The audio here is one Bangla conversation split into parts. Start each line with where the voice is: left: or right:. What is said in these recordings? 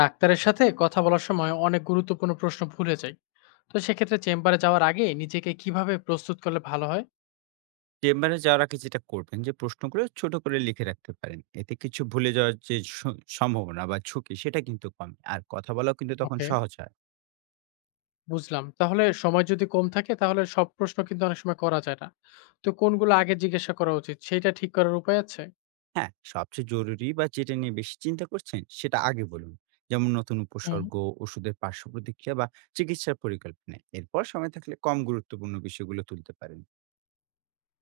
left: ডাক্তারের সাথে কথা বলার সময় অনেক গুরুত্বপূর্ণ প্রশ্ন ভুলে যাই। তো সেক্ষেত্রে চেম্বারে যাওয়ার আগে নিজেকে কিভাবে প্রস্তুত করলে ভালো হয়?
right: চেম্বারে যাওয়ার আগে যেটা করবেন যে প্রশ্নগুলো ছোট করে লিখে রাখতে পারেন, এতে কিছু ভুলে যাওয়ার যে সম্ভাবনা বা ঝুঁকি সেটা কিন্তু কম, আর কথা বলাও কিন্তু তখন
left: ওকে,
right: সহজ হয়।
left: বুঝলাম। তাহলে সময় যদি কম থাকে তাহলে সব প্রশ্ন কিন্তু অনেক সময় করা যায় না। তো কোনগুলো আগে জিজ্ঞাসা করা উচিত সেটা ঠিক করার উপায় আছে?
right: হ্যাঁ, সবচেয়ে জরুরি বা যেটা নিয়ে বেশি চিন্তা করছেন সেটা আগে বলুন। যেমন নতুন
left: হুম।
right: উপসর্গ, ওষুধের পার্শ্ব প্রতিক্রিয়া বা চিকিৎসার পরিকল্পনা। এরপর সময় থাকলে কম গুরুত্বপূর্ণ বিষয়গুলো তুলতে পারেন।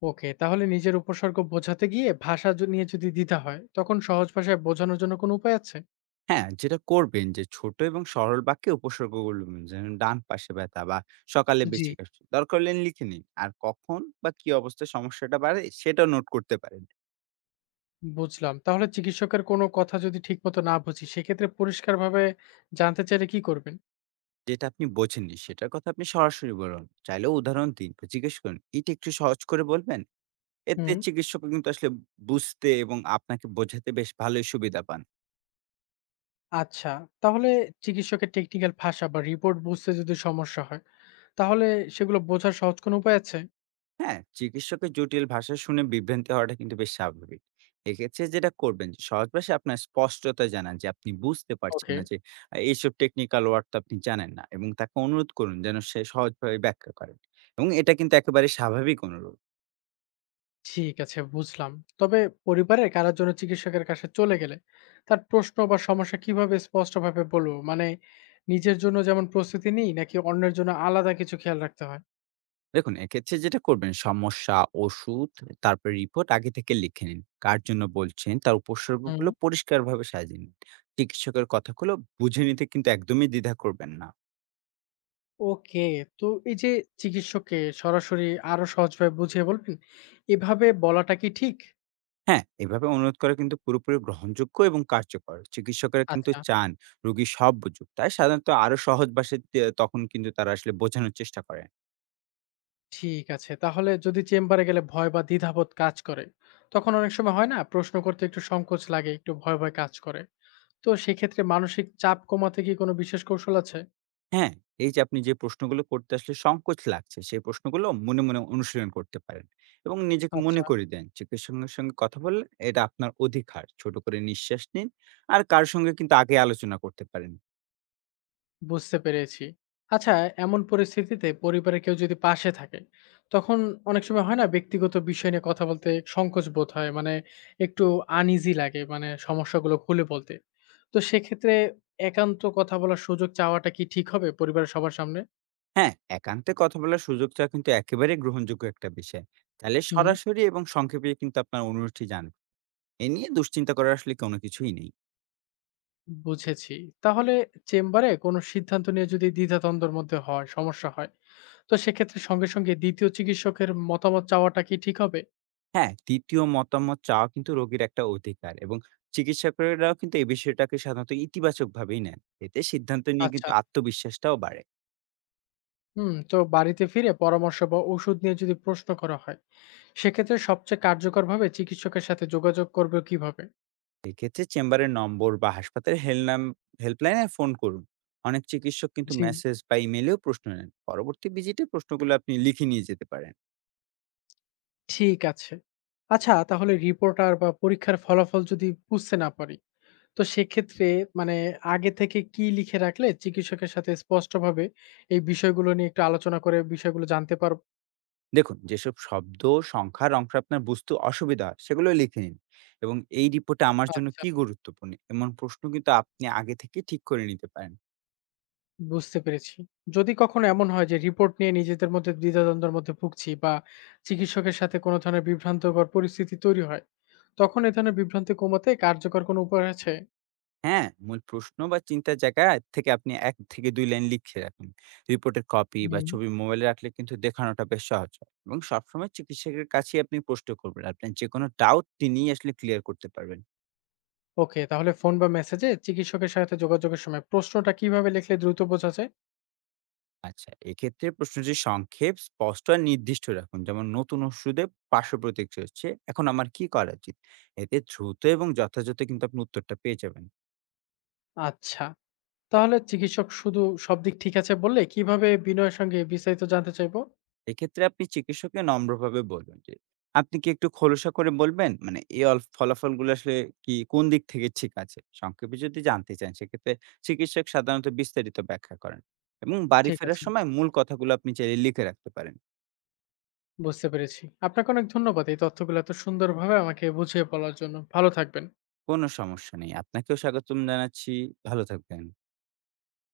left: ওকে, তাহলে নিজের উপসর্গ বোঝাতে গিয়ে নিয়ে যদি দ্বিধা হয় তখন সহজ ভাষায় বোঝানোর জন্য কোনো উপায় আছে?
right: হ্যাঁ, যেটা করবেন যে ছোট এবং সরল বাক্যে উপসর্গগুলো বলুন, যেমন ডান পাশে ব্যথা বা সকালে
left: জি,
right: বেশি কাশি। দরকার হলে লিখে নিন। আর কখন বা কি অবস্থায় সমস্যাটা বাড়ে সেটাও নোট করতে পারেন।
left: বুঝলাম। তাহলে চিকিৎসকের কোনো কথা যদি ঠিক মতো না বুঝি সেক্ষেত্রে পরিষ্কারভাবে জানতে চাইলে কি করবেন?
right: যেটা আপনি বোঝেননি সেটার কথা আপনি সরাসরি বলুন। চাইলেও উদাহরণ দিন বা জিজ্ঞেস করুন, "এটা একটু সহজ করে বলবেন?" এতে
left: হুম।
right: চিকিৎসকও কিন্তু আসলে বুঝতে এবং আপনাকে বোঝাতে বেশ ভালোই সুবিধা পান।
left: আচ্ছা, তাহলে চিকিৎসকের টেকনিক্যাল ভাষা বা রিপোর্ট বুঝতে যদি সমস্যা হয়, তাহলে সেগুলো বোঝার সহজ কোনো উপায় আছে?
right: হ্যাঁ, চিকিৎসকের জটিল ভাষা শুনে বিভ্রান্তি হওয়াটা কিন্তু বেশ স্বাভাবিক। এক্ষেত্রে যেটা করবেন যে সহজ ভাষায় আপনার স্পষ্টতা জানান যে আপনি বুঝতে পারছেন
left: ওকে,
right: না যে এইসব টেকনিক্যাল ওয়ার্ড তো আপনি জানেন না, এবং তাকে অনুরোধ করুন যেন সে সহজভাবে ব্যাখ্যা করেন। এবং এটা কিন্তু একেবারে স্বাভাবিক অনুরোধ।
left: ঠিক আছে, বুঝলাম। তবে পরিবারের কারোর জন্য চিকিৎসকের কাছে চলে গেলে তার প্রশ্ন বা সমস্যা কিভাবে স্পষ্টভাবে বলবো? মানে নিজের জন্য যেমন প্রস্তুতি নিই নাকি অন্যের জন্য আলাদা কিছু খেয়াল রাখতে হয়?
right: দেখুন এক্ষেত্রে যেটা করবেন, সমস্যা, ওষুধ, তারপর রিপোর্ট আগে থেকে লিখে নিন। কার জন্য বলছেন তার
left: হুম।
right: উপসর্গগুলো পরিষ্কারভাবে সাজিয়ে নিন। চিকিৎসকের কথাগুলো বুঝে নিতে কিন্তু একদমই দ্বিধা করবেন না।
left: ওকে, তো এই যে চিকিৎসককে সরাসরি আরো সহজভাবে বুঝিয়ে বলবেন, এভাবে বলাটা কি ঠিক?
right: হ্যাঁ, এভাবে অনুরোধ করা কিন্তু পুরোপুরি গ্রহণযোগ্য এবং কার্যকর। চিকিৎসকেরা কিন্তু
left: আচ্ছা,
right: চান রোগী সব বুঝুক। তাই সাধারণত আরো সহজ ভাষায় তে তখন কিন্তু তারা আসলে বোঝানোর চেষ্টা করেন।
left: ঠিক আছে। তাহলে যদি চেম্বারে গেলে ভয় বা দ্বিধাবোধ কাজ করে তখন অনেক সময় হয় না, প্রশ্ন করতে একটু সংকোচ লাগে, একটু ভয় ভয় কাজ করে। তো সেক্ষেত্রে মানসিক চাপ কমাতে কি কোনো বিশেষ কৌশল আছে?
right: হ্যাঁ, এই যে আপনি যে প্রশ্নগুলো করতে আসলে সংকোচ লাগছে, সেই প্রশ্নগুলো মনে মনে অনুশীলন করতে পারেন এবং নিজেকে মনে
left: আচ্ছা,
right: করিয়ে দেন, চিকিৎসকের সঙ্গে কথা বললে এটা আপনার অধিকার। ছোট করে নিঃশ্বাস নিন। আর কার সঙ্গে কিন্তু আগে আলোচনা করতে পারেন।
left: বুঝতে পেরেছি। আচ্ছা, এমন পরিস্থিতিতে পরিবারের কেউ যদি পাশে থাকে তখন অনেক সময় হয় না ব্যক্তিগত বিষয় নিয়ে কথা বলতে সংকোচ বোধ হয়, মানে একটু আনইজি লাগে, মানে সমস্যাগুলো খুলে বলতে। তো সেক্ষেত্রে একান্ত কথা বলার সুযোগ চাওয়াটা কি ঠিক হবে পরিবারের সবার সামনে?
right: হ্যাঁ, একান্তে কথা বলার সুযোগ চাওয়া কিন্তু একেবারেই গ্রহণযোগ্য একটা বিষয়। তাহলে
left: হুম,
right: সরাসরি এবং সংক্ষেপে কিন্তু আপনার অনুরোধটি জানান। এ নিয়ে দুশ্চিন্তা করার আসলে কোনো কিছুই নেই।
left: বুঝেছি। তাহলে চেম্বারে কোনো সিদ্ধান্ত নিয়ে যদি দ্বিধাদ্বন্দ্বের মধ্যে হয়, সমস্যা হয়, তো সেক্ষেত্রে সঙ্গে সঙ্গে ২য় চিকিৎসকের মতামত চাওয়াটা কি ঠিক হবে?
right: হ্যাঁ, ৩য় মতামত চাওয়া কিন্তু রোগীর একটা অধিকার, এবং চিকিৎসকরাও কিন্তু এই বিষয়টাকে সাধারণত ইতিবাচকভাবেই নেন। এতে সিদ্ধান্ত নিয়ে
left: আচ্ছা।
right: কিন্তু আত্মবিশ্বাসটাও বাড়ে।
left: হুম, তো বাড়িতে ফিরে পরামর্শ বা ওষুধ নিয়ে যদি প্রশ্ন করা হয়, সেক্ষেত্রে সবচেয়ে কার্যকরভাবে চিকিৎসকের সাথে যোগাযোগ করবে কিভাবে?
right: এক্ষেত্রে চেম্বারের নম্বর বা হাসপাতালের হেল্পলাইনে ফোন করুন। অনেক চিকিৎসক কিন্তু
left: জি,
right: মেসেজ বা ইমেইলেও প্রশ্ন নেন। পরবর্তী ভিজিটে প্রশ্নগুলো আপনি লিখে নিয়ে যেতে পারেন।
left: ঠিক আছে। আচ্ছা, তাহলে রিপোর্ট আর বা পরীক্ষার ফলাফল যদি বুঝতে না পারি, তো সেক্ষেত্রে মানে আগে থেকে কি লিখে রাখলে চিকিৎসকের সাথে স্পষ্টভাবে এই বিষয়গুলো নিয়ে একটু আলোচনা করে বিষয়গুলো জানতে পারব?
right: দেখুন যেসব শব্দ, সংখ্যার অংশ আপনার বুঝতে অসুবিধা হয় সেগুলো লিখে নিন, এবং এই রিপোর্টে আমার জন্য
left: আচ্ছা,
right: কি গুরুত্বপূর্ণ এমন প্রশ্ন কিন্তু আপনি আগে থেকে ঠিক করে নিতে পারেন।
left: বুঝতে পেরেছি। যদি কখনো এমন হয় যে রিপোর্ট নিয়ে নিজেদের মধ্যে দ্বিধাদ্বন্দ্বের মধ্যে ভুগছি বা চিকিৎসকের সাথে কোনো ধরনের বিভ্রান্তকর পরিস্থিতি তৈরি হয়, তখন এ ধরনের বিভ্রান্তি কমাতে কার্যকর কোনো উপায় আছে?
right: হ্যাঁ, মূল প্রশ্ন বা চিন্তার জায়গা থেকে আপনি ১ থেকে ২ লাইন লিখে রাখুন। রিপোর্টের কপি বা
left: হুম,
right: ছবি মোবাইলে রাখলে কিন্তু দেখানোটা বেশ সহজ হয়, এবং সবসময় চিকিৎসকের কাছেই আপনি প্রশ্ন করবেন। আপনার যে কোনো ডাউট তিনি আসলে ক্লিয়ার করতে পারবেন।
left: ওকে। তাহলে ফোন বা মেসেজে চিকিৎসকের সাথে যোগাযোগের সময় প্রশ্নটা কিভাবে লিখলে দ্রুত বোঝা যায়?
right: আচ্ছা, এক্ষেত্রে প্রশ্নটি সংক্ষেপ, স্পষ্ট আর নির্দিষ্ট রাখুন। যেমন, নতুন ওষুধে পার্শ্ব প্রতিক্রিয়া হচ্ছে, এখন আমার কি করা উচিত? এতে দ্রুত এবং যথাযথ কিন্তু আপনি উত্তরটা পেয়ে যাবেন।
left: আচ্ছা। তাহলে চিকিৎসক শুধু সব দিক ঠিক আছে বললে কিভাবে বিনয়ের সঙ্গে বিস্তারিত জানতে চাইবো?
right: এক্ষেত্রে আপনি চিকিৎসককে নম্রভাবে বলবেন যে, আপনি কি একটু খোলসা করে বলবেন? মানে এই অল ফলাফলগুলো আসলে কি কোন দিক থেকে ঠিক আছে? সংক্ষেপে যদি জানতে চান সেক্ষেত্রে চিকিৎসক সাধারণত বিস্তারিত ব্যাখ্যা করেন, এবং বাড়ি
left: ঠিক
right: ফেরার
left: আছে,
right: সময় মূল কথাগুলো আপনি চাইলে লিখে রাখতে পারেন।
left: বুঝতে পেরেছি। আপনাকে অনেক ধন্যবাদ এই তথ্যগুলো এত সুন্দরভাবে আমাকে বুঝিয়ে বলার জন্য। ভালো থাকবেন।
right: কোনো সমস্যা নেই। আপনাকেও স্বাগতম জানাচ্ছি। ভালো থাকবেন।